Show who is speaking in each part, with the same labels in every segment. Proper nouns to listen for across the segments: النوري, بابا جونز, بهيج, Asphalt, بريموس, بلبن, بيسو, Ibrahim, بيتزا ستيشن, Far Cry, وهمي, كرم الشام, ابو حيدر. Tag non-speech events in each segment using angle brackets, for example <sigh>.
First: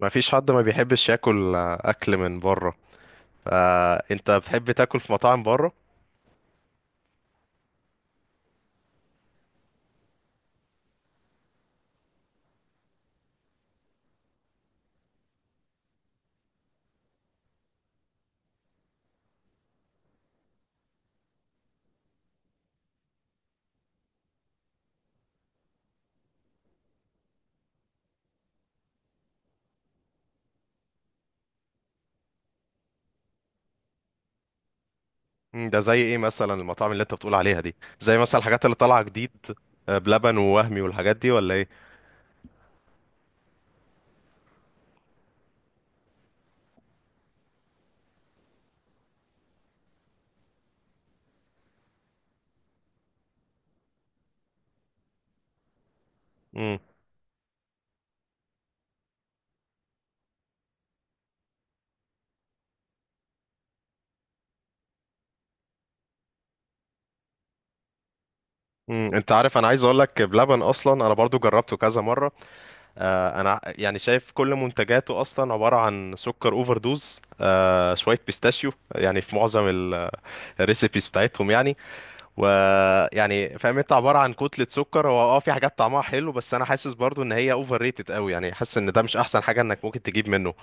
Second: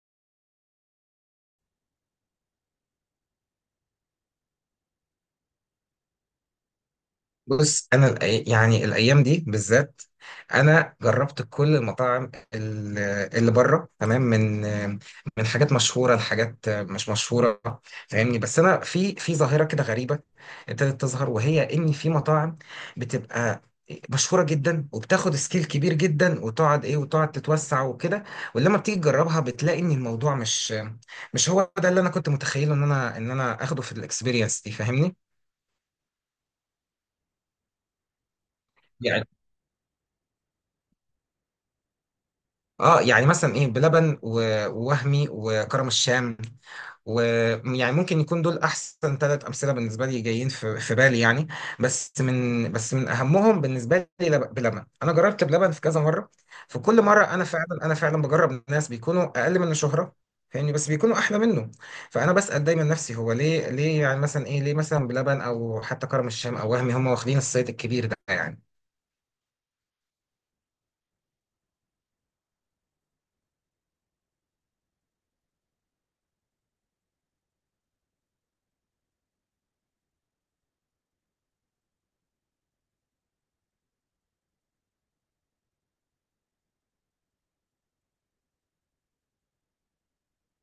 Speaker 1: ما فيش حد ما بيحبش ياكل اكل من بره. فانت بتحب تاكل في مطاعم بره؟
Speaker 2: بص انا يعني الايام دي بالذات. انا جربت كل المطاعم اللي بره، تمام، من حاجات مشهوره لحاجات مش مشهوره، فاهمني. بس انا في ظاهره كده غريبه ابتدت تظهر، وهي ان في مطاعم بتبقى مشهوره جدا وبتاخد سكيل كبير جدا، وتقعد ايه وتقعد تتوسع وكده، ولما بتيجي تجربها بتلاقي ان الموضوع مش هو ده اللي انا كنت متخيله ان انا اخده في الاكسبيرينس دي، فاهمني.
Speaker 1: ده زي ايه مثلا المطاعم اللي انت بتقول عليها دي، زي مثلا الحاجات اللي طالعه جديد؟ بلبن ووهمي والحاجات دي ولا ايه؟
Speaker 2: اه، يعني مثلا ايه بلبن ووهمي وكرم الشام، ويعني ممكن يكون دول احسن ثلاث امثله بالنسبه لي جايين في بالي يعني. بس من اهمهم بالنسبه لي بلبن، انا جربت بلبن في كذا مره.
Speaker 1: مم.
Speaker 2: في كل مره انا فعلا بجرب ناس بيكونوا اقل منه شهره، فاهمني، بس بيكونوا احلى منه. فانا بسال دايما نفسي، هو ليه يعني مثلا ايه، ليه مثلا بلبن او حتى كرم الشام او وهمي هم واخدين الصيت الكبير ده يعني.
Speaker 1: مم. انت عارف، انا عايز اقول لك بلبن اصلا انا برضو جربته كذا مره. يعني شايف كل منتجاته اصلا عباره عن سكر اوفر دوز، شويه بيستاشيو، يعني في معظم الريسيبيز بتاعتهم يعني. ويعني فاهم انت عباره عن كتله سكر، هو في حاجات طعمها حلو بس انا حاسس برضو ان هي اوفر ريتد قوي، يعني حاسس ان ده مش احسن حاجه انك ممكن تجيب منه.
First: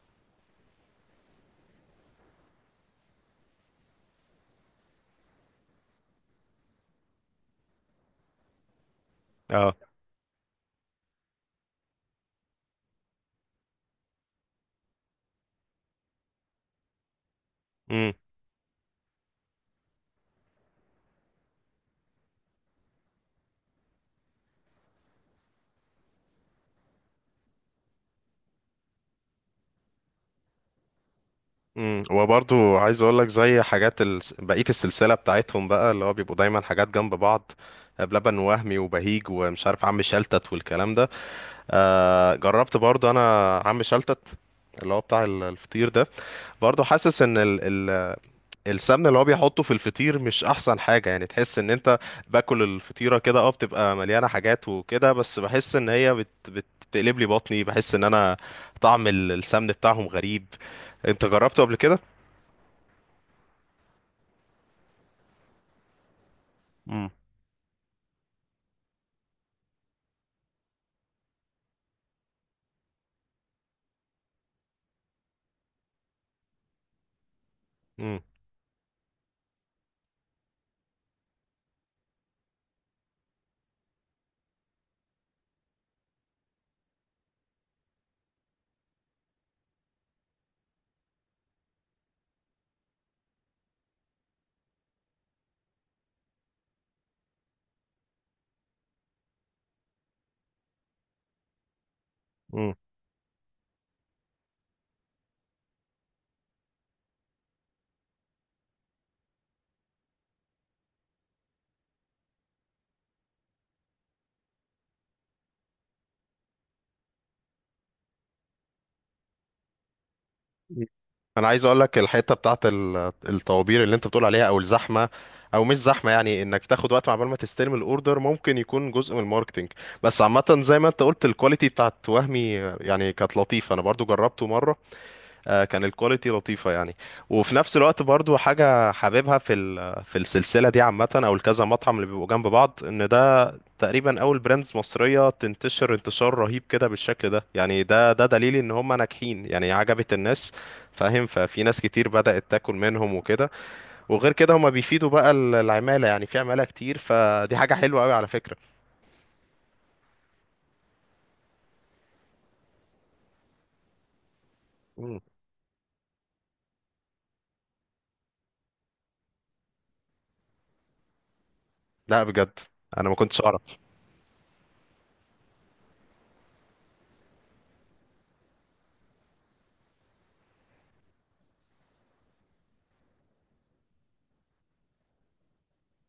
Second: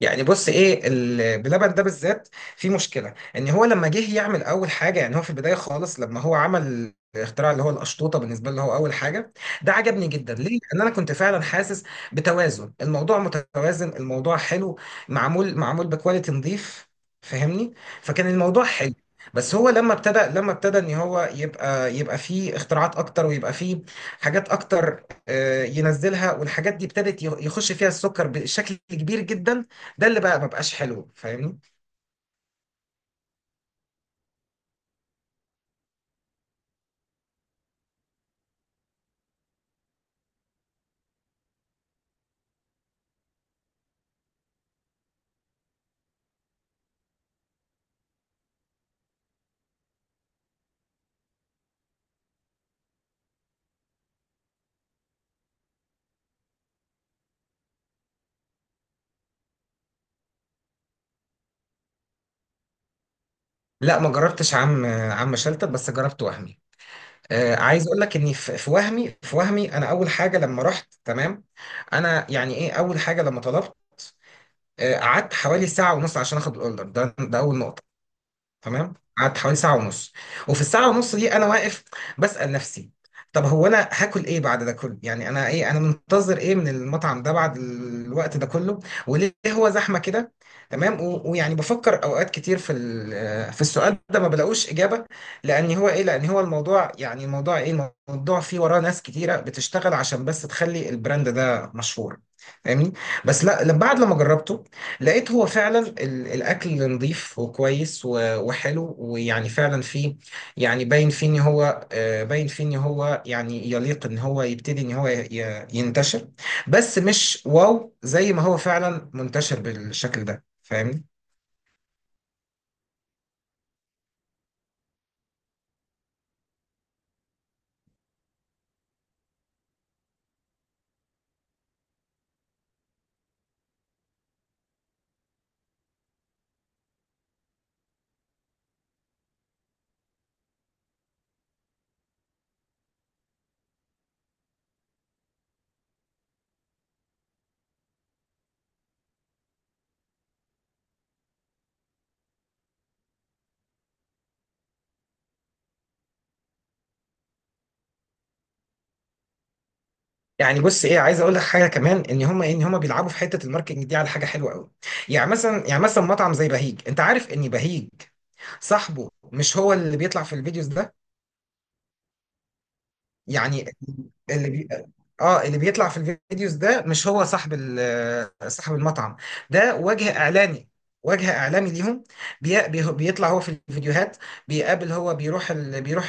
Speaker 2: يعني بص ايه، بلبن ده بالذات في مشكله، ان هو لما جه يعمل اول حاجه، يعني هو في البدايه خالص لما هو عمل الاختراع اللي هو القشطوطه، بالنسبه له هو اول حاجه. ده
Speaker 1: اه.
Speaker 2: عجبني جدا. ليه؟ لان انا كنت فعلا حاسس بتوازن الموضوع، متوازن، الموضوع حلو، معمول بكواليتي نظيف، فاهمني؟
Speaker 1: امم
Speaker 2: فكان الموضوع حلو. بس هو لما ابتدى ان هو يبقى فيه اختراعات اكتر ويبقى فيه حاجات اكتر، ينزلها، والحاجات دي ابتدت يخش فيها السكر بشكل كبير جدا. ده اللي بقى مبقاش حلو، فاهمني.
Speaker 1: وبرضو عايز اقول لك زي حاجات بقيه السلسله بتاعتهم بقى اللي هو بيبقوا دايما حاجات جنب بعض، بلبن وهمي وبهيج ومش عارف عم شلتت والكلام ده. جربت برضو انا عم شلتت، اللي هو بتاع الفطير ده. برضو حاسس ان السمنه اللي هو بيحطه في الفطير مش احسن حاجه، يعني تحس ان انت باكل الفطيره كده، اه بتبقى مليانه حاجات وكده، بس بحس ان هي بت بت بتقلب لي بطني، بحس ان انا طعم السمن بتاعهم غريب. انت جربته قبل كده؟
Speaker 2: لا، ما جربتش عم شلتت، بس جربت وهمي.
Speaker 1: مم.
Speaker 2: عايز اقول لك اني في وهمي انا اول حاجه لما رحت، تمام، انا يعني ايه، اول حاجه لما طلبت، قعدت حوالي ساعة ونص عشان اخد الاوردر ده اول نقطة.
Speaker 1: امم.
Speaker 2: تمام، قعدت حوالي ساعة ونص، وفي الساعة ونص دي أنا واقف بسأل نفسي، طب هو أنا هاكل إيه بعد ده كله؟ يعني أنا إيه، أنا منتظر إيه من المطعم ده بعد الوقت ده كله؟ وليه هو زحمة كده؟ تمام، ويعني بفكر أوقات كتير في في السؤال ده، ما بلاقوش إجابة. لأن هو إيه؟ لأن هو الموضوع، يعني الموضوع إيه؟ الموضوع فيه وراه ناس كتيرة بتشتغل عشان بس تخلي البراند ده مشهور،
Speaker 1: امم
Speaker 2: فاهمني؟ بس لا، بعد لما جربته لقيت هو فعلا الاكل نظيف وكويس وحلو، ويعني فعلا فيه، يعني باين فيه ان هو، باين فيه ان هو يعني يليق ان هو يبتدي ان هو ينتشر، بس مش واو زي ما هو فعلا منتشر بالشكل ده، فاهمني.
Speaker 1: انا عايز اقول لك الحته بتاعت الطوابير اللي انت بتقول عليها، او الزحمه، او مش زحمه، يعني انك تاخد وقت عقبال ما تستلم الاوردر، ممكن يكون جزء من الماركتينج. بس عامه زي ما انت قلت، الكواليتي بتاعت وهمي يعني كانت لطيفه، انا برضو جربته مره. كان الكواليتي لطيفة يعني. وفي نفس الوقت برضو حاجة حاببها في في السلسلة دي عامة، أو الكذا مطعم اللي بيبقوا جنب بعض، إن ده تقريبا أول براندز مصرية تنتشر انتشار رهيب كده بالشكل ده. يعني ده دليل إن هم ناجحين، يعني عجبت الناس، فاهم. ففي ناس كتير بدأت تاكل منهم وكده. وغير كده هم بيفيدوا بقى العمالة، يعني في عمالة كتير، فدي حاجة حلوة أوي على فكرة.
Speaker 2: يعني بص ايه، عايز اقول لك حاجه كمان، ان هم بيلعبوا في حته الماركتنج دي على حاجه حلوه قوي.
Speaker 1: مم.
Speaker 2: يعني مثلا مطعم زي بهيج، انت عارف ان بهيج صاحبه مش هو اللي بيطلع في الفيديوز ده.
Speaker 1: لا بجد؟ أنا ما كنتش أعرف.
Speaker 2: يعني اللي اه، اللي بيطلع في الفيديوز ده مش هو صاحب صاحب المطعم. ده وجه اعلاني، وجه اعلامي ليهم. بيطلع هو في الفيديوهات، بيقابل، هو بيروح بيروح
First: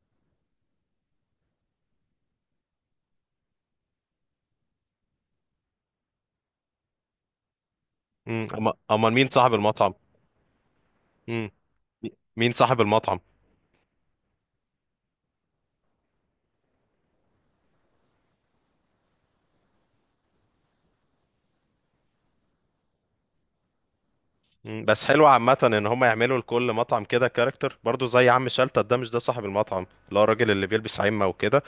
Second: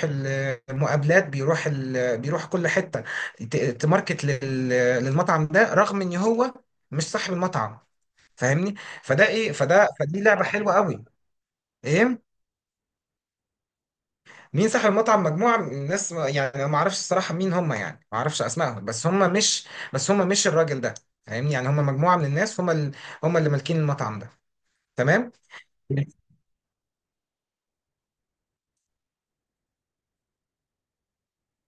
Speaker 2: المقابلات، بيروح بيروح كل حتة، تماركت للمطعم ده، رغم ان هو مش صاحب المطعم،
Speaker 1: مم.
Speaker 2: فاهمني.
Speaker 1: أمال
Speaker 2: فده
Speaker 1: مين
Speaker 2: ايه
Speaker 1: صاحب
Speaker 2: فده
Speaker 1: المطعم؟
Speaker 2: فدي لعبة حلوة قوي.
Speaker 1: مم.
Speaker 2: ايه،
Speaker 1: مين صاحب المطعم؟
Speaker 2: مين صاحب المطعم؟ مجموعة من الناس، يعني أنا ما اعرفش الصراحة مين هم، يعني ما اعرفش اسمائهم، بس هم مش الراجل ده، فاهمني. يعني هم مجموعة من الناس، هم هم اللي مالكين المطعم ده،
Speaker 1: مم. بس حلو
Speaker 2: تمام،
Speaker 1: عامة ان هم يعملوا لكل مطعم كده كاركتر، برضو زي عم شلتت، ده مش صاحب المطعم اللي هو الراجل اللي بيلبس عمة وكده.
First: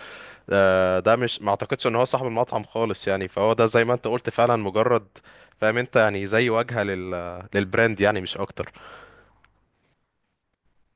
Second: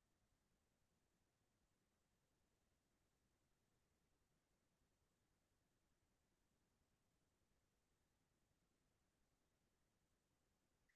Speaker 1: ده مش، ما اعتقدش ان هو صاحب المطعم خالص يعني. فهو ده زي ما انت قلت فعلا، مجرد فاهم انت يعني زي واجهة للبراند يعني، مش اكتر.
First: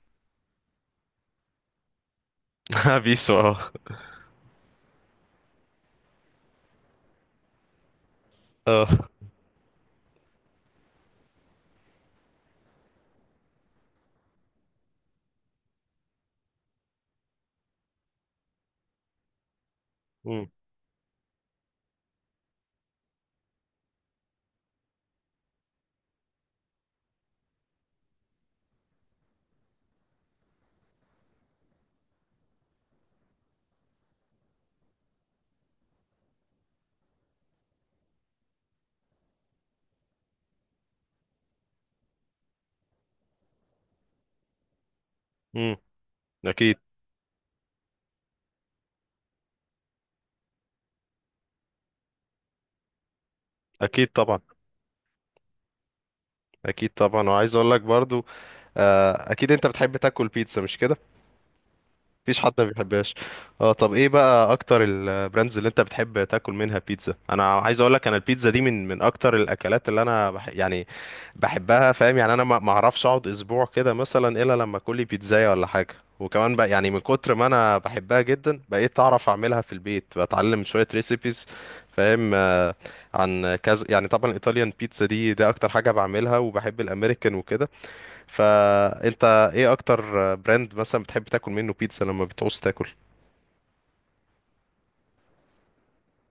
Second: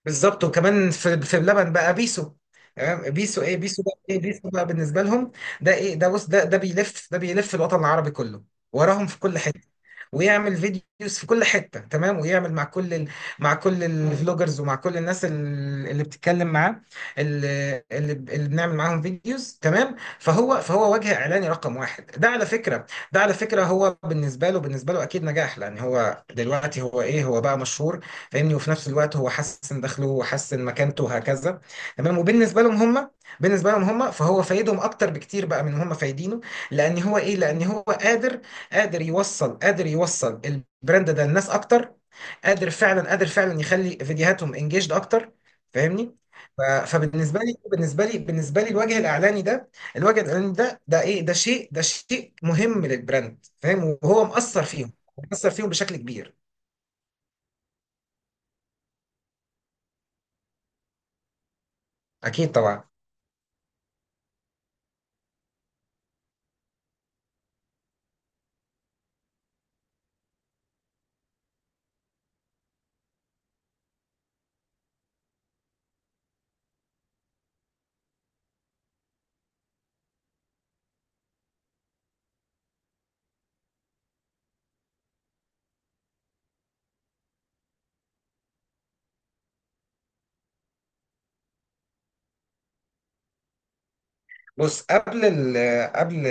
Speaker 2: بالظبط. وكمان في اللبن بقى بيسو،
Speaker 1: <laughs>
Speaker 2: تمام.
Speaker 1: بيسو
Speaker 2: بيسو ايه،
Speaker 1: اه.
Speaker 2: بيسو ده ايه، بيسو بقى بالنسبه لهم ده ايه، ده بص، ده بيلف، ده بيلف الوطن العربي كله،
Speaker 1: اه.
Speaker 2: وراهم في كل حته، ويعمل فيديوز في كل حته، تمام، ويعمل مع كل مع كل الفلوجرز، ومع كل الناس اللي بتتكلم معاه، اللي بنعمل معاهم فيديوز، تمام.
Speaker 1: امم.
Speaker 2: فهو وجه اعلاني رقم واحد ده، على فكره. ده على فكره، هو بالنسبه له اكيد نجاح، لان هو دلوقتي هو ايه، هو بقى مشهور، فاهمني. وفي نفس الوقت هو حسن دخله وحسن مكانته وهكذا، تمام. وبالنسبه لهم هم فهو فايدهم اكتر بكتير بقى من هم فايدينه، لان هو ايه، لان هو قادر يوصل البراند ده للناس اكتر، قادر فعلا يخلي فيديوهاتهم انجيجد اكتر،
Speaker 1: امم.
Speaker 2: فاهمني.
Speaker 1: اكيد.
Speaker 2: فبالنسبه لي الوجه الاعلاني ده، الوجه الاعلاني ده، ده ايه ده شيء ده شيء مهم للبراند، فاهم.
Speaker 1: اكيد
Speaker 2: وهو
Speaker 1: طبعا.
Speaker 2: مأثر فيهم بشكل كبير.
Speaker 1: اكيد طبعا وعايز اقول لك برضو، اكيد انت بتحب تاكل بيتزا، مش كده؟ مفيش
Speaker 2: اكيد
Speaker 1: حد ما
Speaker 2: طبعا.
Speaker 1: بيحبهاش. اه، طب ايه بقى اكتر البراندز اللي انت بتحب تاكل منها بيتزا؟ انا عايز اقول لك انا البيتزا دي من اكتر الاكلات اللي انا يعني بحبها، فاهم يعني. انا ما اعرفش اقعد اسبوع كده مثلا الا لما اكل لي بيتزايه ولا حاجه. وكمان بقى يعني من كتر ما انا بحبها جدا، بقيت اعرف اعملها في البيت، بتعلم شويه ريسيبيز، فاهم. عن كذا يعني. طبعا الايطاليان بيتزا دي ده اكتر حاجه بعملها، وبحب الامريكان وكده. فانت ايه اكتر براند مثلا بتحب تاكل منه بيتزا لما بتعوز تاكل؟
Speaker 2: بص قبل ال قبل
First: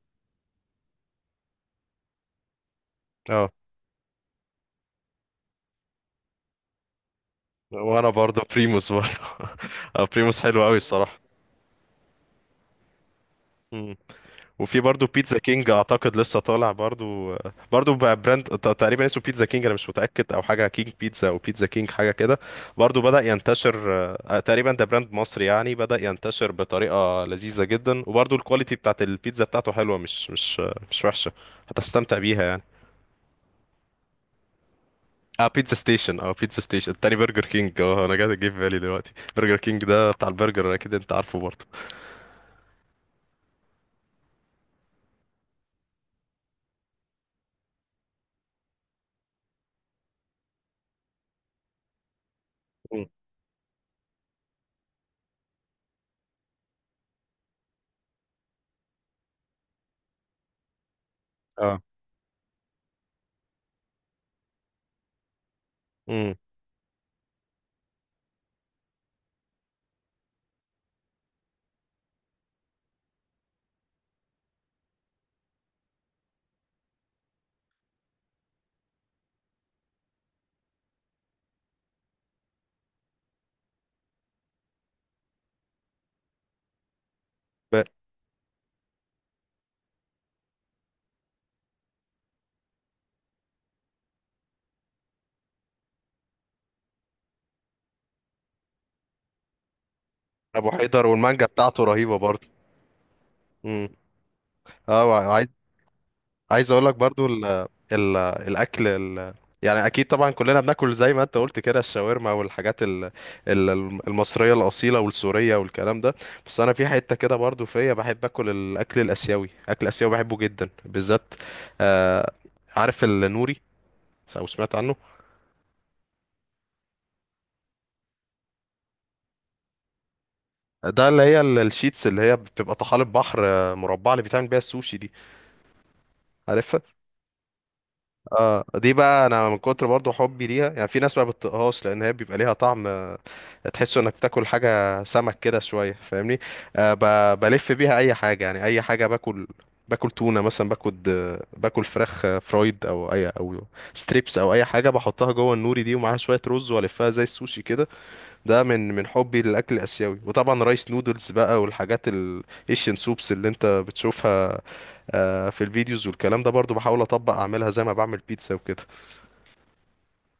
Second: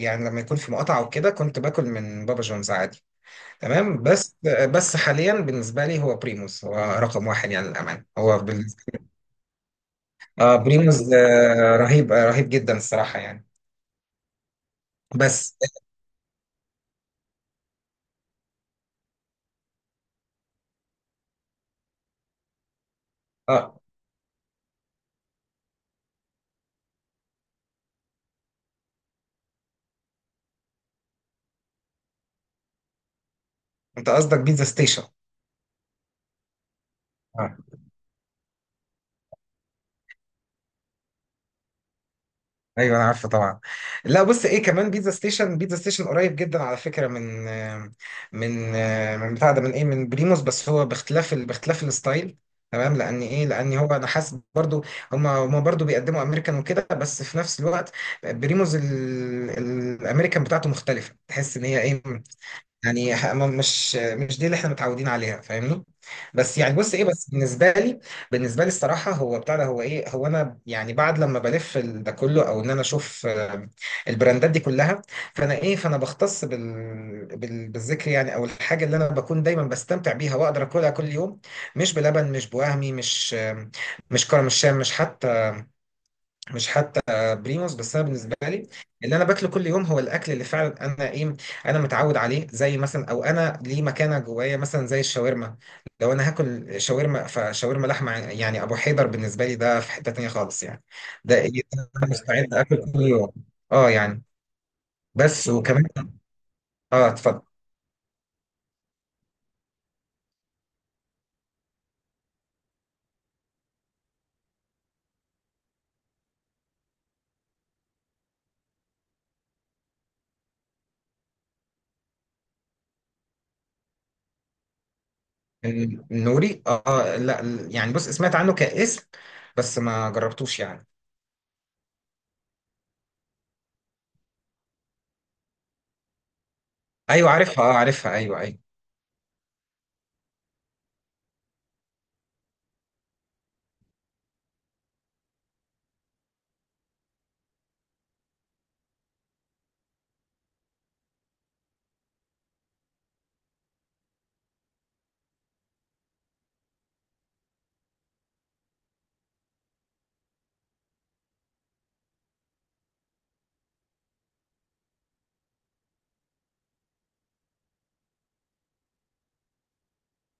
Speaker 2: يعني لما يكون في مقاطعة وكده كنت باكل من بابا جونز عادي،
Speaker 1: اه،
Speaker 2: تمام. بس حاليا بالنسبة لي هو بريموس، هو رقم واحد، يعني للأمانة،
Speaker 1: وانا
Speaker 2: هو
Speaker 1: برضه
Speaker 2: بالنسبة.
Speaker 1: بريموس برضه. <laughs> بريموس حلو قوي
Speaker 2: بريموس،
Speaker 1: الصراحه.
Speaker 2: رهيب، رهيب جدا الصراحة يعني.
Speaker 1: مم. وفي برضه بيتزا
Speaker 2: بس
Speaker 1: كينج اعتقد لسه طالع برضه. برضه بقى براند تقريبا اسمه بيتزا كينج، انا مش متاكد، او حاجه كينج بيتزا او بيتزا كينج حاجه كده. برضه بدا ينتشر.
Speaker 2: اه
Speaker 1: تقريبا ده براند مصري يعني، بدا ينتشر بطريقه لذيذه جدا، وبرضه الكواليتي بتاعت البيتزا بتاعته حلوه، مش وحشه. هتستمتع بيها يعني.
Speaker 2: انت قصدك بيتزا ستيشن؟
Speaker 1: اه، بيتزا ستيشن، اه بيتزا ستيشن التاني، برجر
Speaker 2: آه.
Speaker 1: كينج. اه، انا جه في بالي دلوقتي برجر كينج، ده بتاع البرجر، اكيد انت عارفه برضه.
Speaker 2: ايوه، انا عارفه طبعا. لا، بص ايه، كمان بيتزا ستيشن قريب جدا على فكره من، من من بتاع ده، من ايه، من بريموس، بس هو باختلاف الستايل، تمام.
Speaker 1: مم.
Speaker 2: لان ايه، لان هو انا حاسس برضو هم برضو بيقدموا امريكان وكده، بس في نفس الوقت بريموس الامريكان بتاعته مختلفه، تحس ان هي
Speaker 1: اه.
Speaker 2: ايه، يعني مش دي اللي احنا متعودين عليها، فاهمني.
Speaker 1: امم.
Speaker 2: بس يعني بص ايه، بس بالنسبه لي الصراحه، هو بتاع ده، هو ايه، هو انا، يعني بعد لما بلف ده كله، او ان انا اشوف البراندات دي كلها، فانا ايه، فانا بختص بالذكر، يعني، او الحاجه اللي انا بكون دايما بستمتع بيها واقدر اكلها كل يوم. مش بلبن، مش بوهمي، مش مش كرم الشام، مش حتى بريموس.
Speaker 1: ب-
Speaker 2: بس انا بالنسبه لي اللي انا باكله كل يوم هو الاكل اللي فعلا انا ايه، انا متعود عليه، زي مثلا، او انا ليه مكانه جوايا، مثلا زي الشاورما. لو انا هاكل شاورما، فشاورما لحمه يعني ابو حيدر بالنسبه لي، ده في حته تانيه خالص
Speaker 1: ابو
Speaker 2: يعني.
Speaker 1: حيدر
Speaker 2: ده
Speaker 1: والمانجا
Speaker 2: ايه،
Speaker 1: بتاعته
Speaker 2: ده انا
Speaker 1: رهيبه برضه.
Speaker 2: مستعد اكل كل يوم.
Speaker 1: امم.
Speaker 2: اه يعني،
Speaker 1: اه وعايز
Speaker 2: بس
Speaker 1: عايز
Speaker 2: وكمان.
Speaker 1: عايز اقول لك
Speaker 2: اه،
Speaker 1: برضه
Speaker 2: اتفضل.
Speaker 1: ال ال الاكل يعني اكيد طبعا كلنا بناكل زي ما انت قلت كده الشاورما والحاجات ال ال المصريه الاصيله والسوريه والكلام ده. بس انا في حته كده برضه فيا بحب اكل الاكل الاسيوي، اكل اسيوي بحبه جدا بالذات. آه عارف النوري، او سمعت عنه؟
Speaker 2: النوري، اه لا، يعني بص، سمعت عنه كاسم بس ما جربتوش يعني.
Speaker 1: ده اللي هي الشيتس اللي هي بتبقى طحالب بحر، مربعه، اللي بيتعمل بيها السوشي دي، عارفها؟
Speaker 2: ايوه، عارفها، اه عارفها، ايوه، ايوه.
Speaker 1: اه، دي بقى انا من كتر برضو حبي ليها، يعني في ناس ما بتطقهاش، لان هي بيبقى ليها طعم، تحس انك بتاكل حاجه سمك كده شويه فاهمني. بلف بيها اي حاجه، يعني اي حاجه باكل، باكل تونه مثلا، باكل فراخ، فرايد، او اي او ستريبس، او اي حاجه بحطها جوه النوري دي، ومعاها شويه رز، والفها زي السوشي كده. ده من حبي للاكل الاسيوي. وطبعا رايس نودلز بقى، والحاجات الايشن سوبس اللي انت بتشوفها في الفيديوز والكلام ده، برضو بحاول اطبق اعملها زي ما بعمل بيتزا وكده.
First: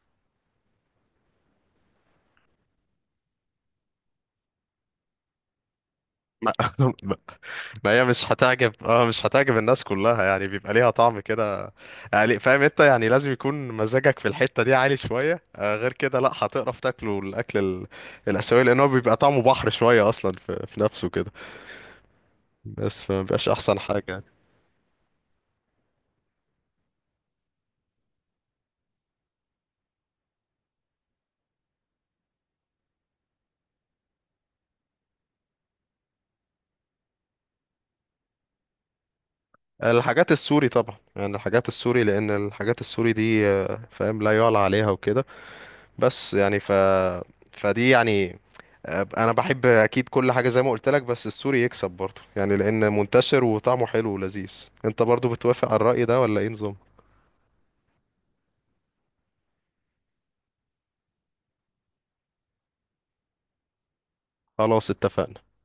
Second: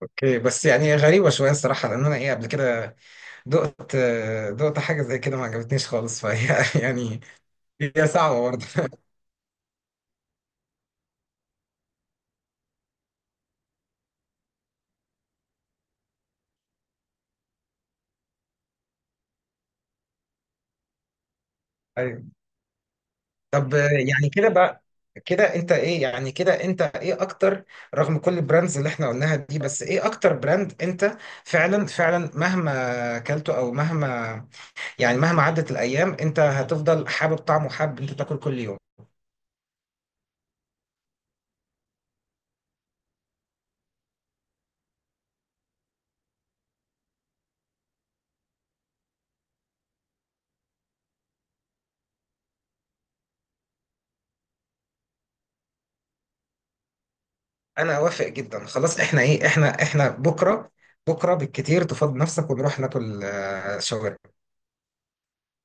Speaker 2: اوكي، بس يعني غريبه شويه الصراحه، لان انا ايه، قبل كده دقت دقت حاجة زي كده ما عجبتنيش خالص، فهي
Speaker 1: ما
Speaker 2: <laughs>
Speaker 1: <laughs>
Speaker 2: يعني،
Speaker 1: ما هي
Speaker 2: هي
Speaker 1: مش
Speaker 2: صعبة برضه.
Speaker 1: هتعجب. اه مش هتعجب الناس كلها يعني، بيبقى ليها طعم كده يعني، فاهم انت يعني. لازم يكون مزاجك في الحتة دي عالي شوية، غير كده لا هتقرف تاكله، الاكل الاسيوي، لان هو بيبقى طعمه بحر شوية اصلا في نفسه كده.
Speaker 2: أيوة.
Speaker 1: بس فمبيبقاش
Speaker 2: طب
Speaker 1: احسن حاجة يعني.
Speaker 2: يعني كده بقى، كده انت ايه اكتر، رغم كل البراندز اللي احنا قلناها دي، بس ايه اكتر براند انت فعلا مهما اكلته، او مهما، يعني مهما عدت الايام انت هتفضل حابب طعمه، حابب انت تاكل كل يوم.
Speaker 1: الحاجات السوري طبعا، يعني الحاجات السوري، لان الحاجات السوري دي، فاهم لا يعلى عليها وكده، بس يعني فدي يعني. انا بحب اكيد كل حاجه زي ما قلت لك، بس السوري يكسب برضه يعني، لان منتشر وطعمه حلو ولذيذ. انت برضه بتوافق على الرأي ده ولا ايه نظام؟
Speaker 2: انا اوافق جدا، خلاص. احنا ايه، احنا بكرة بالكتير تفضي نفسك ونروح ناكل شاورما.
Speaker 1: خلاص اتفقنا.